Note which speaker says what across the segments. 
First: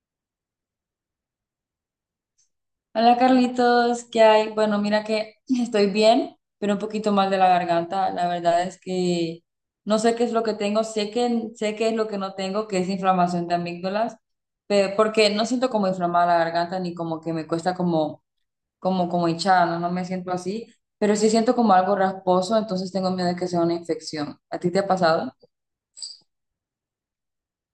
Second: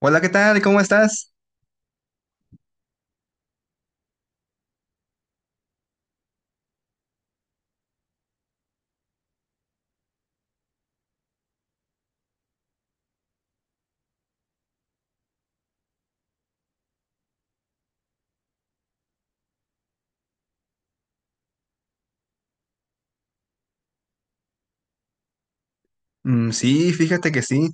Speaker 1: Hola, ¿qué tal? ¿Cómo estás?
Speaker 2: Hola Carlitos, ¿qué hay? Bueno, mira que estoy bien, pero un poquito mal de la garganta. La verdad es que no sé qué es lo que tengo, sé qué es lo que no tengo, que es inflamación de amígdalas, pero porque no siento como inflamada la garganta ni como que me cuesta como hinchada, no, no me siento así, pero sí siento como algo rasposo, entonces tengo miedo de que sea una infección. ¿A ti te ha pasado?
Speaker 1: Mm, sí, fíjate que sí.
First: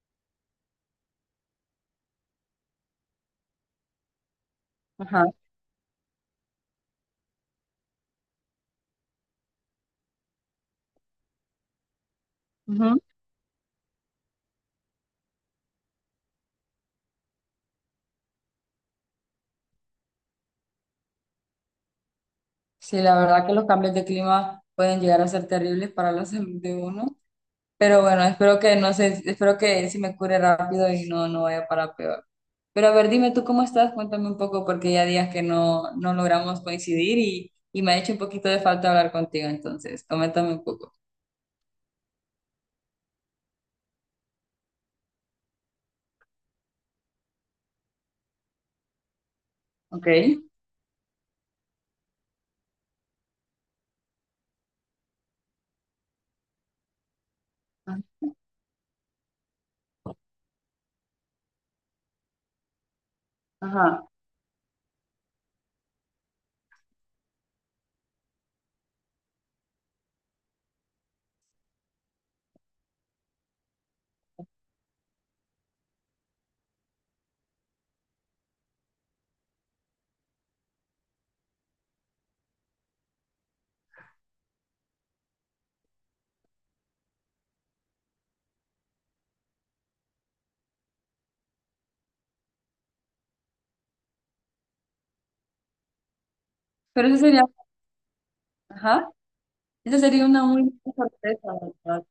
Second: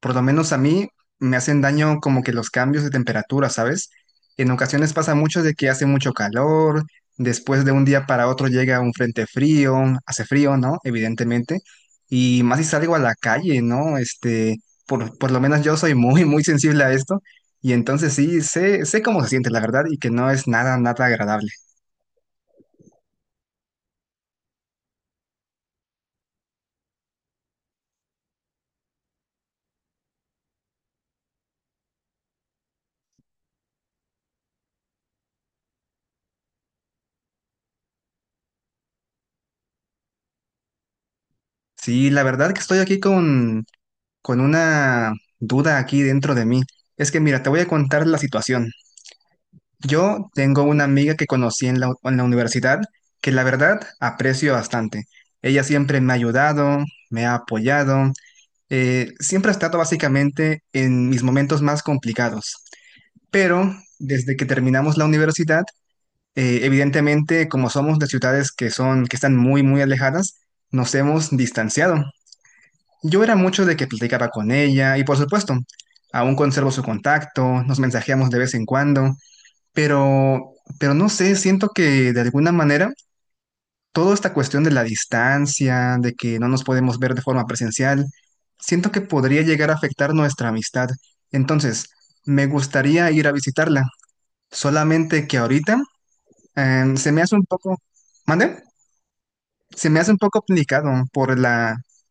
Speaker 1: Por lo menos a mí me hacen daño como que los cambios de temperatura, ¿sabes? En ocasiones pasa
Speaker 2: Ajá.
Speaker 1: mucho de que hace mucho calor, después de un día para otro llega un frente frío, hace frío, ¿no? Evidentemente. Y más si salgo a
Speaker 2: Ujú.
Speaker 1: la calle, ¿no? Por lo menos yo soy muy, muy sensible a esto. Y entonces sí, sé cómo se siente, la verdad, y que no es nada, nada agradable.
Speaker 2: Sí, la verdad que los cambios de clima pueden llegar a ser terribles para la salud de uno. Pero bueno, espero que no sé, espero que se me cure rápido y no, no vaya para peor. Pero a ver, dime tú cómo estás, cuéntame un poco, porque ya días que no, no logramos coincidir y me ha hecho un poquito de falta hablar contigo, entonces, coméntame un poco.
Speaker 1: Sí, la verdad que estoy aquí con una duda aquí dentro de mí. Es que mira, te voy a contar la situación.
Speaker 2: Ok.
Speaker 1: Yo tengo una amiga que conocí en la universidad que la verdad aprecio bastante. Ella siempre me ha ayudado, me ha apoyado, siempre ha estado básicamente en mis momentos más complicados. Pero
Speaker 2: Ajá.
Speaker 1: desde que terminamos la universidad, evidentemente como somos de ciudades que están muy, muy alejadas, nos hemos distanciado. Yo era mucho de que platicaba con ella y por supuesto, aún conservo su contacto, nos mensajeamos de vez en cuando, pero, pero no sé, siento que de alguna manera toda esta cuestión de la distancia, de que no nos podemos ver de forma presencial, siento que podría llegar a afectar nuestra amistad. Entonces, me gustaría ir a visitarla, solamente que ahorita
Speaker 2: Pero
Speaker 1: se
Speaker 2: eso
Speaker 1: me hace un
Speaker 2: sería,
Speaker 1: poco, ¿mande?
Speaker 2: ajá,
Speaker 1: Se me
Speaker 2: esa
Speaker 1: hace un
Speaker 2: sería
Speaker 1: poco
Speaker 2: una muy
Speaker 1: complicado
Speaker 2: buena
Speaker 1: por
Speaker 2: sorpresa,
Speaker 1: la,
Speaker 2: ¿verdad?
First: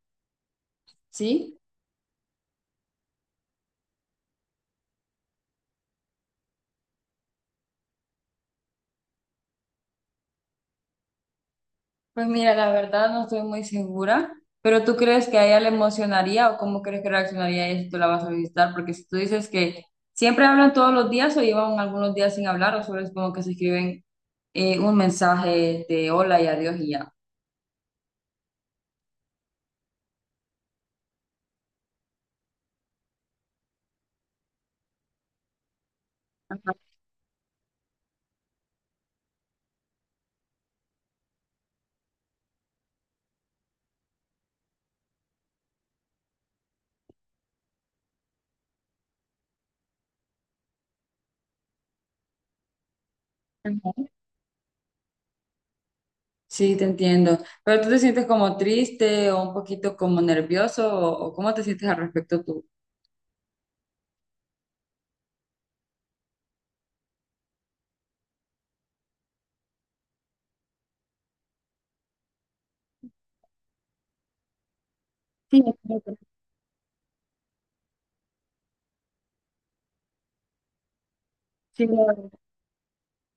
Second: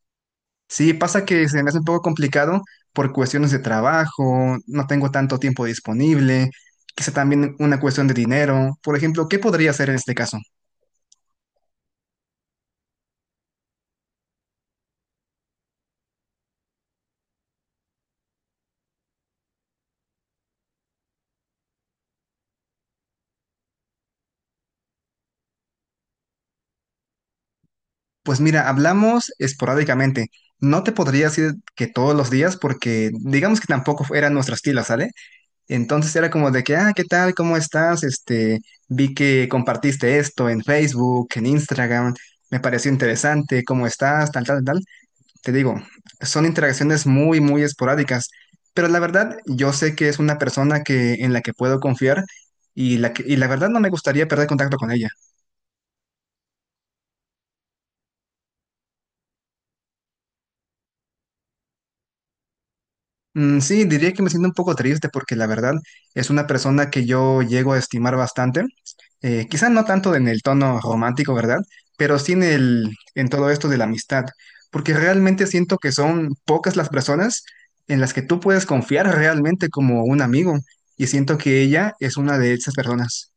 Speaker 1: sí, pasa que
Speaker 2: ¿Sí?
Speaker 1: se me hace un poco complicado por cuestiones de trabajo, no tengo tanto tiempo disponible, quizá también una cuestión de dinero. Por ejemplo, ¿qué podría hacer en este caso?
Speaker 2: Pues mira, la verdad no estoy muy segura, pero ¿tú crees que a ella le emocionaría o cómo crees que reaccionaría ella si tú la vas a visitar? Porque si tú dices que siempre hablan todos los días o llevan algunos días sin hablar o solo es como que se escriben un mensaje de hola y adiós y ya.
Speaker 1: Pues mira, hablamos esporádicamente. No te podría decir que todos los días porque digamos que tampoco era nuestro estilo, ¿sale? Entonces era como de
Speaker 2: Ajá,
Speaker 1: que, ah, ¿qué tal? ¿Cómo estás? Este, vi que compartiste esto en Facebook, en Instagram, me pareció interesante, ¿cómo estás? Tal, tal, tal. Te digo, son interacciones muy, muy esporádicas, pero la verdad yo sé que es una persona que, en la que puedo confiar y la verdad no me
Speaker 2: ajá.
Speaker 1: gustaría perder contacto con ella.
Speaker 2: Sí, te entiendo. Pero tú te sientes como triste o un poquito como nervioso o cómo te sientes al respecto tú?
Speaker 1: Mm, sí, diría que me siento un poco triste porque la verdad es una persona que yo llego a estimar bastante, quizá no tanto en el tono romántico, ¿verdad? Pero sí en todo esto de la amistad, porque realmente
Speaker 2: Sí,
Speaker 1: siento que
Speaker 2: sí,
Speaker 1: son pocas las personas en las que tú puedes confiar realmente como un amigo y siento que
Speaker 2: sí,
Speaker 1: ella
Speaker 2: la
Speaker 1: es
Speaker 2: verdad.
Speaker 1: una de esas personas.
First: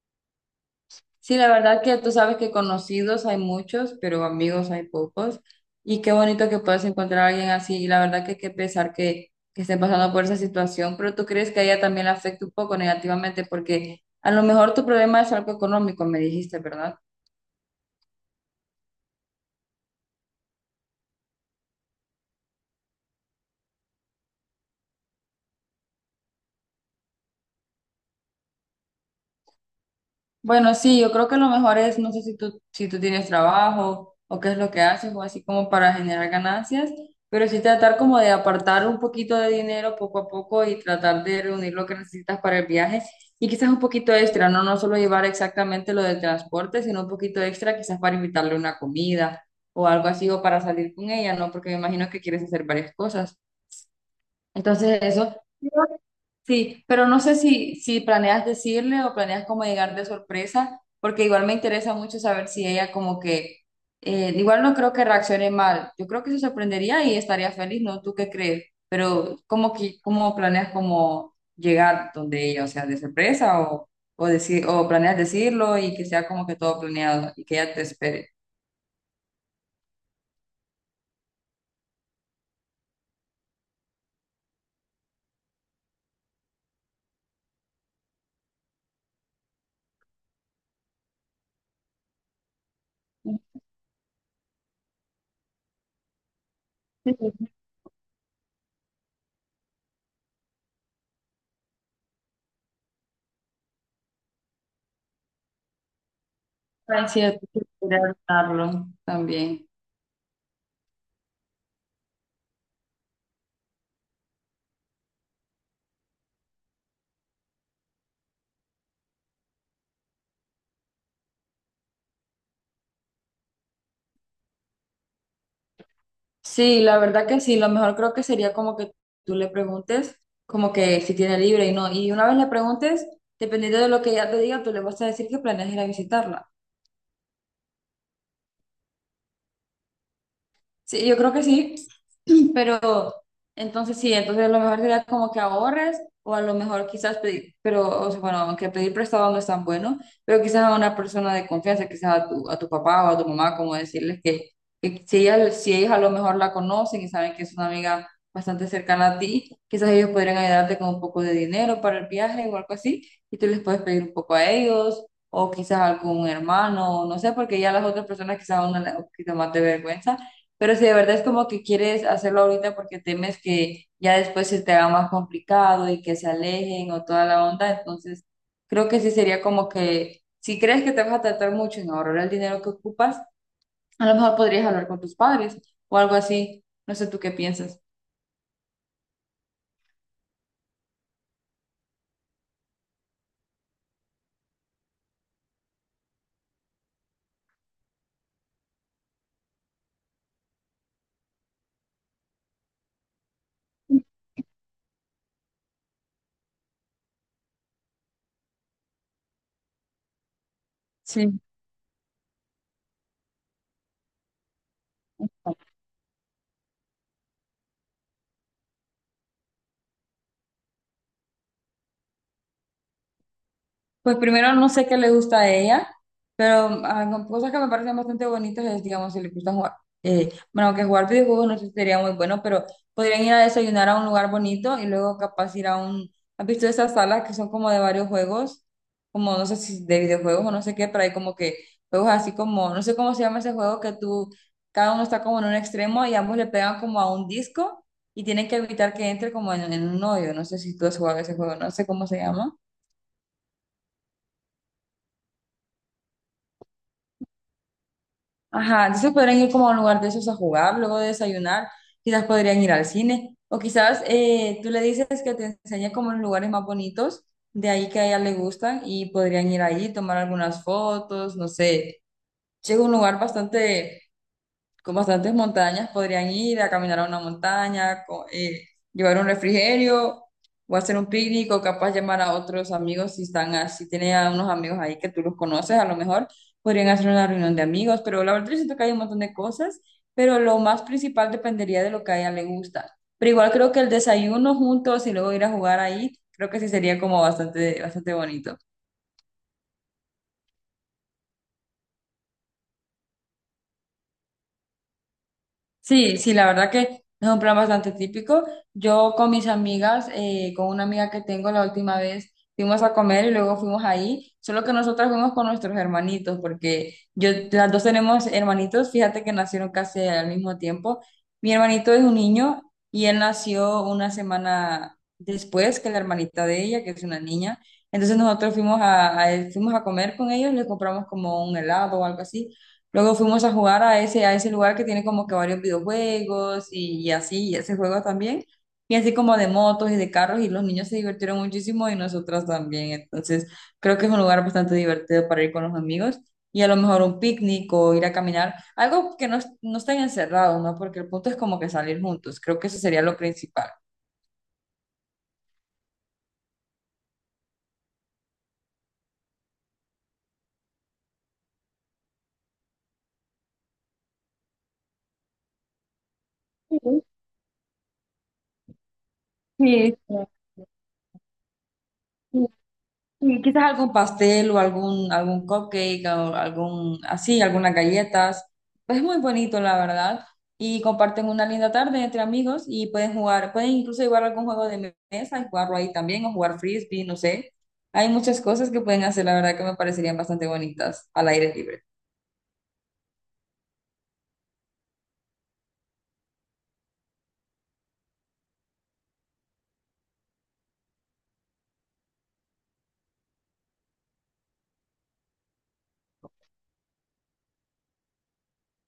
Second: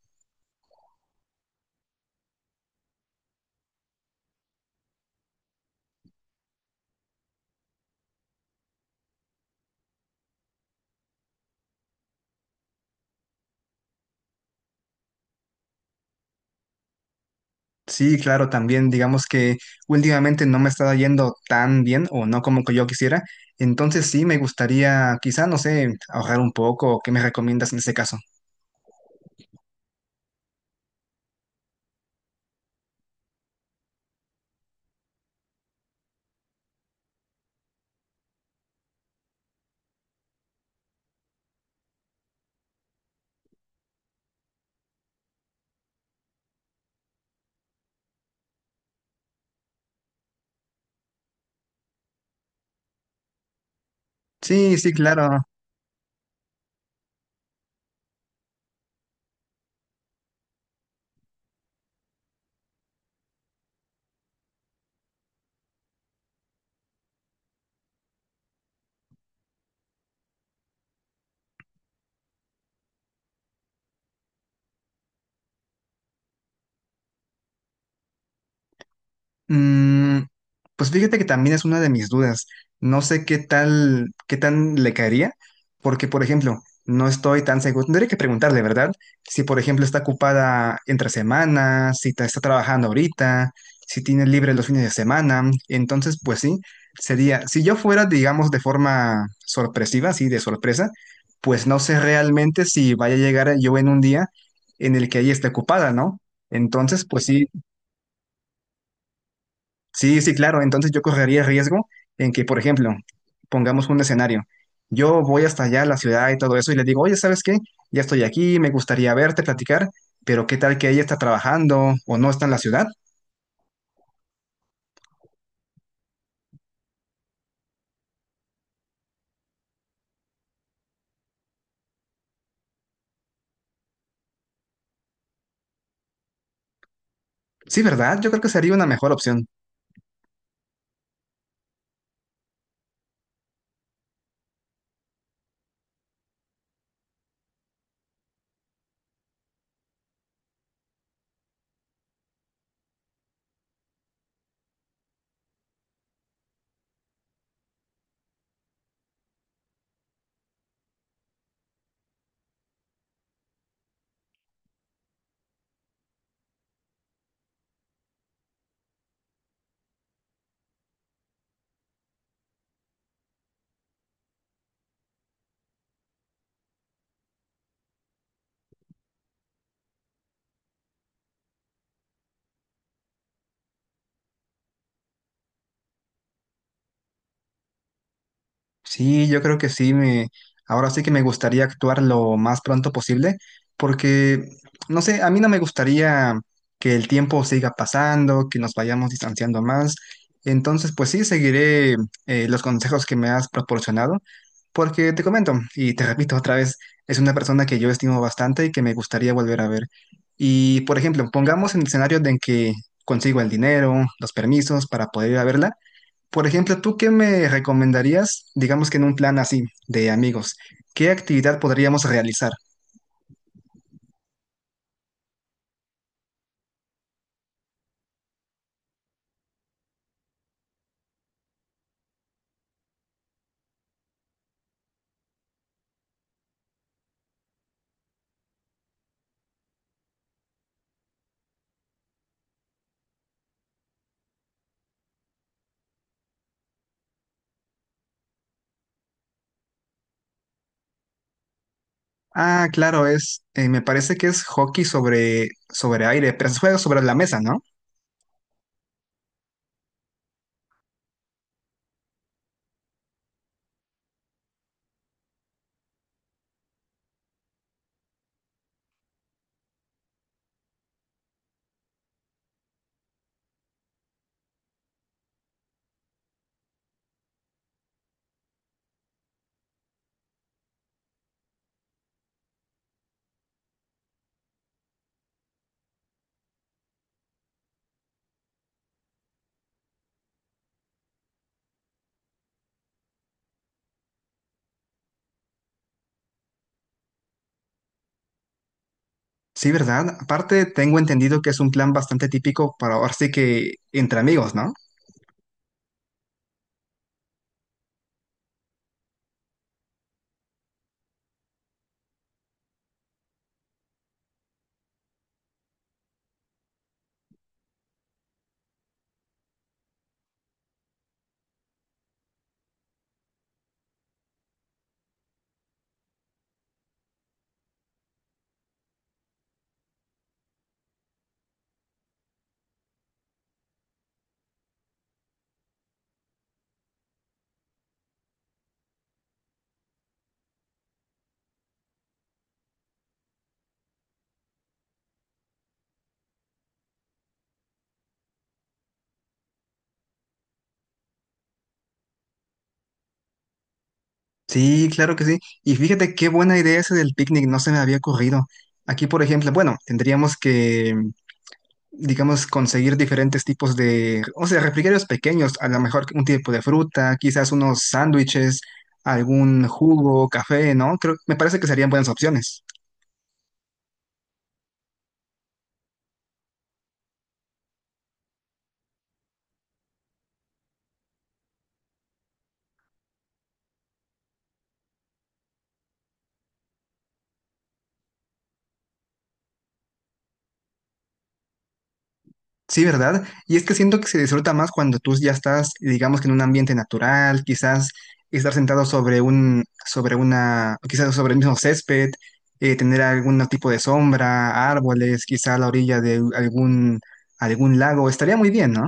Speaker 2: Sí, la verdad que tú sabes que conocidos hay muchos, pero amigos hay pocos. Y qué bonito que puedas encontrar a alguien así. Y la verdad que qué pesar que estén pasando por esa situación, pero tú crees que a ella también le afecta un poco negativamente porque a lo mejor tu problema es algo económico, me dijiste, ¿verdad?
Speaker 1: Sí, claro, también digamos que últimamente no me está yendo tan bien o no como que yo quisiera, entonces sí me gustaría quizá, no sé, ahorrar un poco, ¿qué me recomiendas en ese caso?
Speaker 2: Bueno, sí, yo creo que lo mejor es, no sé si tú, si tú tienes trabajo o qué es lo que haces o así como para generar ganancias, pero sí tratar como de apartar un poquito de dinero poco a poco y tratar de reunir lo que necesitas para el viaje y quizás un poquito extra, no, no solo llevar exactamente lo del transporte, sino un poquito extra quizás para invitarle una comida o algo así o para salir con ella, ¿no? Porque me imagino que quieres hacer varias cosas.
Speaker 1: Sí, sí,
Speaker 2: Entonces eso.
Speaker 1: claro.
Speaker 2: Sí, pero no sé si planeas decirle o planeas como llegar de sorpresa, porque igual me interesa mucho saber si ella como que, igual no creo que reaccione mal, yo creo que se sorprendería y estaría feliz, ¿no? ¿Tú qué crees? Pero cómo que, ¿cómo planeas como llegar donde ella, o sea, de sorpresa o, decir, o planeas decirlo y que sea como que todo planeado y que ella te espere?
Speaker 1: Mm, pues fíjate que también es una de mis dudas. No sé qué tan le caería, porque, por ejemplo, no estoy tan seguro. Tendría que preguntarle, ¿verdad? Si, por ejemplo, está ocupada entre semanas, si está trabajando ahorita,
Speaker 2: Sí,
Speaker 1: si tiene libre los fines de semana. Entonces, pues sí,
Speaker 2: sí,
Speaker 1: sería,
Speaker 2: sí,
Speaker 1: si yo fuera, digamos, de forma sorpresiva, así de sorpresa, pues no sé realmente si vaya a llegar yo en un día en el que ella esté ocupada, ¿no? Entonces,
Speaker 2: es
Speaker 1: pues
Speaker 2: cierto,
Speaker 1: sí.
Speaker 2: hay que esperarlo también.
Speaker 1: Sí, sí, claro. Entonces yo correría riesgo en que, por ejemplo, pongamos un escenario. Yo voy hasta allá a la ciudad y todo eso y le digo, oye, ¿sabes qué? Ya estoy aquí, me gustaría verte, platicar, pero ¿qué tal que ella está trabajando o no está en la ciudad?
Speaker 2: Sí, la verdad que sí, lo mejor creo que sería como que tú le preguntes como que si tiene libre y no, y una vez le preguntes, dependiendo de lo que ella te diga, tú le vas a decir que planeas ir a visitarla.
Speaker 1: Sí, ¿verdad? Yo creo que sería una mejor opción.
Speaker 2: Sí, yo creo que sí, pero entonces sí, entonces a lo mejor sería como que ahorres o a lo mejor quizás pedir, pero o sea, bueno, aunque pedir prestado no es tan bueno, pero quizás a una persona de confianza, quizás a tu papá o a tu mamá, como decirles que si ellas, si ellos a lo mejor la conocen y saben que es una amiga bastante cercana a ti, quizás ellos podrían ayudarte con un poco de dinero para el viaje o algo así, y tú les puedes pedir un poco a ellos. O quizás algún hermano, no sé, porque ya las otras personas quizás a una le da un poquito más de vergüenza pero si de verdad es como que quieres hacerlo ahorita porque temes que ya después se te haga más complicado y que se alejen o toda la onda, entonces creo que sí sería como que si crees que te vas a tratar mucho en ahorrar el dinero que ocupas, a lo mejor podrías hablar con tus padres o algo así. No sé tú qué piensas.
Speaker 1: Sí, yo creo que sí, me, ahora sí que me gustaría actuar lo más pronto posible, porque, no sé, a mí no me gustaría que el tiempo siga pasando, que nos vayamos distanciando más. Entonces, pues sí, seguiré los consejos que me has proporcionado, porque te comento, y te repito otra vez, es una persona que yo estimo bastante y que me gustaría volver a ver. Y, por ejemplo,
Speaker 2: Sí.
Speaker 1: pongamos en el escenario de en que consigo el dinero, los permisos para poder ir a verla. Por ejemplo, ¿tú qué me recomendarías, digamos que en un plan así, de amigos? ¿Qué actividad podríamos realizar?
Speaker 2: Pues primero no sé qué le gusta a ella, pero ah, con cosas que me parecen bastante bonitas es, digamos, si le gusta jugar, bueno, que jugar videojuegos no sé si sería muy bueno, pero podrían ir a desayunar a un lugar bonito y luego capaz ir a un, ¿has visto esas salas que son como de varios juegos? Como no sé si de videojuegos o no sé qué, pero hay como que juegos así como, no sé cómo se llama ese juego que tú, cada uno está como en un extremo y ambos le pegan como a un disco y tienen que evitar que entre como en un hoyo, no sé si tú has jugado ese juego, no sé cómo se llama.
Speaker 1: Ah, claro, me parece que es hockey sobre aire, pero se juega sobre la mesa, ¿no?
Speaker 2: Ajá, entonces podrían ir como a un lugar de esos a jugar, luego de desayunar, quizás podrían ir al cine, o quizás tú le dices que te enseñe como los lugares más bonitos de ahí que a ella le gustan y podrían ir ahí, tomar algunas fotos, no sé, llega un lugar bastante con bastantes montañas, podrían ir a caminar a una montaña, llevar un refrigerio o hacer un picnic o capaz llamar a otros amigos si están, a- si tienen a unos amigos ahí que tú los conoces, a lo mejor podrían hacer una reunión de amigos, pero la verdad yo siento que hay un montón de cosas, pero lo más principal dependería de lo que a ella le gusta. Pero igual creo que el desayuno juntos y luego ir a jugar ahí, creo que sí sería como bastante, bastante bonito.
Speaker 1: Sí, ¿verdad? Aparte, tengo entendido que es un plan bastante típico para ahora sí que entre amigos, ¿no?
Speaker 2: Sí, sí, la verdad que es un plan bastante típico. Yo con mis amigas, con una amiga que tengo la última vez, fuimos a comer y luego fuimos ahí, solo que nosotras fuimos con nuestros hermanitos, porque yo, las dos tenemos hermanitos, fíjate que nacieron casi al mismo tiempo. Mi hermanito es un niño y él nació una semana después que la hermanita de ella, que es una niña. Entonces nosotros fuimos a, fuimos a comer con ellos, les compramos como un helado o algo así. Luego fuimos a jugar a ese lugar que tiene como que varios videojuegos y así, y ese juego también. Y así como de motos y de carros, y los niños se divirtieron muchísimo y nosotras también. Entonces, creo que es un lugar bastante divertido para ir con los amigos y a lo mejor un picnic o ir a caminar, algo que no, no estén encerrados, ¿no? Porque el punto es como que salir juntos. Creo que eso sería lo principal.
Speaker 1: Sí, claro que sí. Y fíjate qué buena idea esa del picnic, no se me había ocurrido. Aquí, por ejemplo, bueno, tendríamos que, digamos, conseguir diferentes tipos de, o sea, refrigerios pequeños, a lo mejor un tipo de fruta, quizás unos sándwiches, algún
Speaker 2: Sí,
Speaker 1: jugo, café, ¿no? Creo, me parece que serían buenas
Speaker 2: sí.
Speaker 1: opciones.
Speaker 2: Sí, quizás algún pastel o algún, algún cupcake o algún, así, algunas galletas. Pues es muy bonito, la verdad. Y comparten una linda tarde entre amigos y pueden jugar, pueden incluso jugar algún juego de mesa y jugarlo ahí también o jugar frisbee, no sé. Hay muchas cosas que pueden hacer, la verdad, que me parecerían bastante bonitas al aire libre.
Speaker 1: Sí, ¿verdad? Y es que siento que se disfruta más cuando tú ya estás, digamos que en un ambiente natural, quizás estar sentado sobre un, sobre una, quizás sobre el mismo césped, tener algún tipo de sombra, árboles, quizás a la orilla de algún lago, estaría muy bien, ¿no?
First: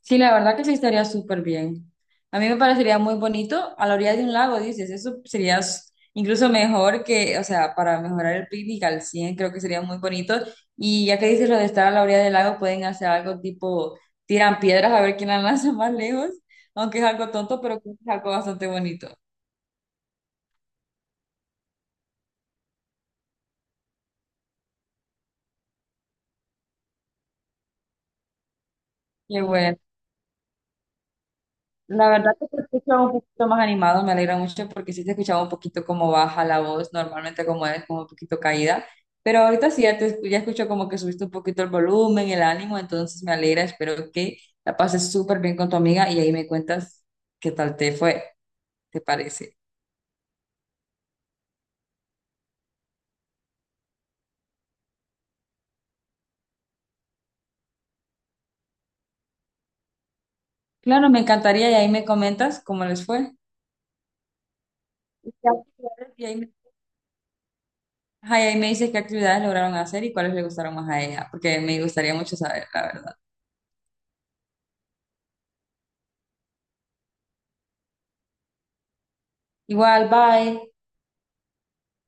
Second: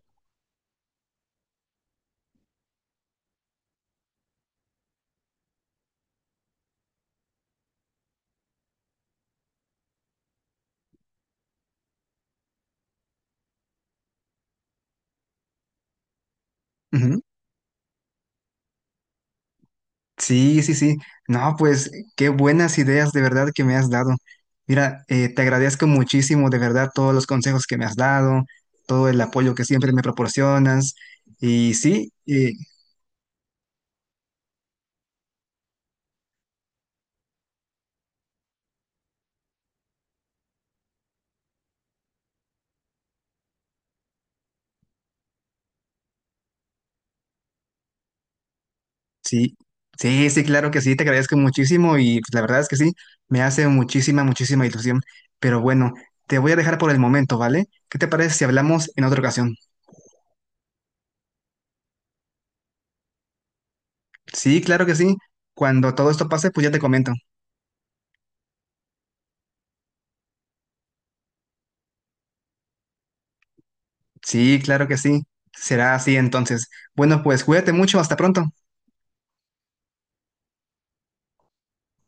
Speaker 2: Sí, la verdad que sí estaría súper bien. A mí me parecería muy bonito a la orilla de un lago, dices, eso sería s- incluso mejor que, o sea, para mejorar el picnic al 100, creo que sería muy bonito. Y ya que dices lo de estar a la orilla del lago, pueden hacer algo tipo, tiran piedras a ver quién la lanza más lejos, aunque es algo tonto, pero creo que es algo bastante bonito.
Speaker 1: Sí, sí, sí. No, pues qué buenas ideas de verdad que me has dado. Mira, te agradezco muchísimo de verdad todos los consejos que me has dado, todo el
Speaker 2: Qué
Speaker 1: apoyo que
Speaker 2: bueno.
Speaker 1: siempre me proporcionas. Y
Speaker 2: La
Speaker 1: sí,
Speaker 2: verdad que te escucho un poquito más animado, me alegra mucho porque sí te escuchaba un poquito como baja la voz, normalmente como es como un poquito caída, pero ahorita sí ya, te, ya escucho como que subiste un poquito el volumen, el ánimo, entonces me alegra, espero que la pases súper bien con tu amiga y ahí me cuentas qué tal te fue, ¿te
Speaker 1: sí,
Speaker 2: parece?
Speaker 1: sí, claro que sí, te agradezco muchísimo y pues, la verdad es que sí, me hace muchísima, muchísima ilusión. Pero bueno, te voy a dejar por el momento, ¿vale? ¿Qué te parece si hablamos en otra ocasión?
Speaker 2: Claro, me encantaría y ahí me comentas cómo les fue.
Speaker 1: Sí, claro que sí.
Speaker 2: Y qué
Speaker 1: Cuando todo
Speaker 2: actividades- y
Speaker 1: esto
Speaker 2: ahí
Speaker 1: pase,
Speaker 2: me,
Speaker 1: pues ya te comento.
Speaker 2: ajá, y ahí me dices qué actividades lograron hacer y cuáles le gustaron más a ella, porque me gustaría mucho saber, la verdad.
Speaker 1: Sí, claro que sí. Será así entonces. Bueno, pues cuídate mucho. Hasta pronto.
Speaker 2: Igual, bye.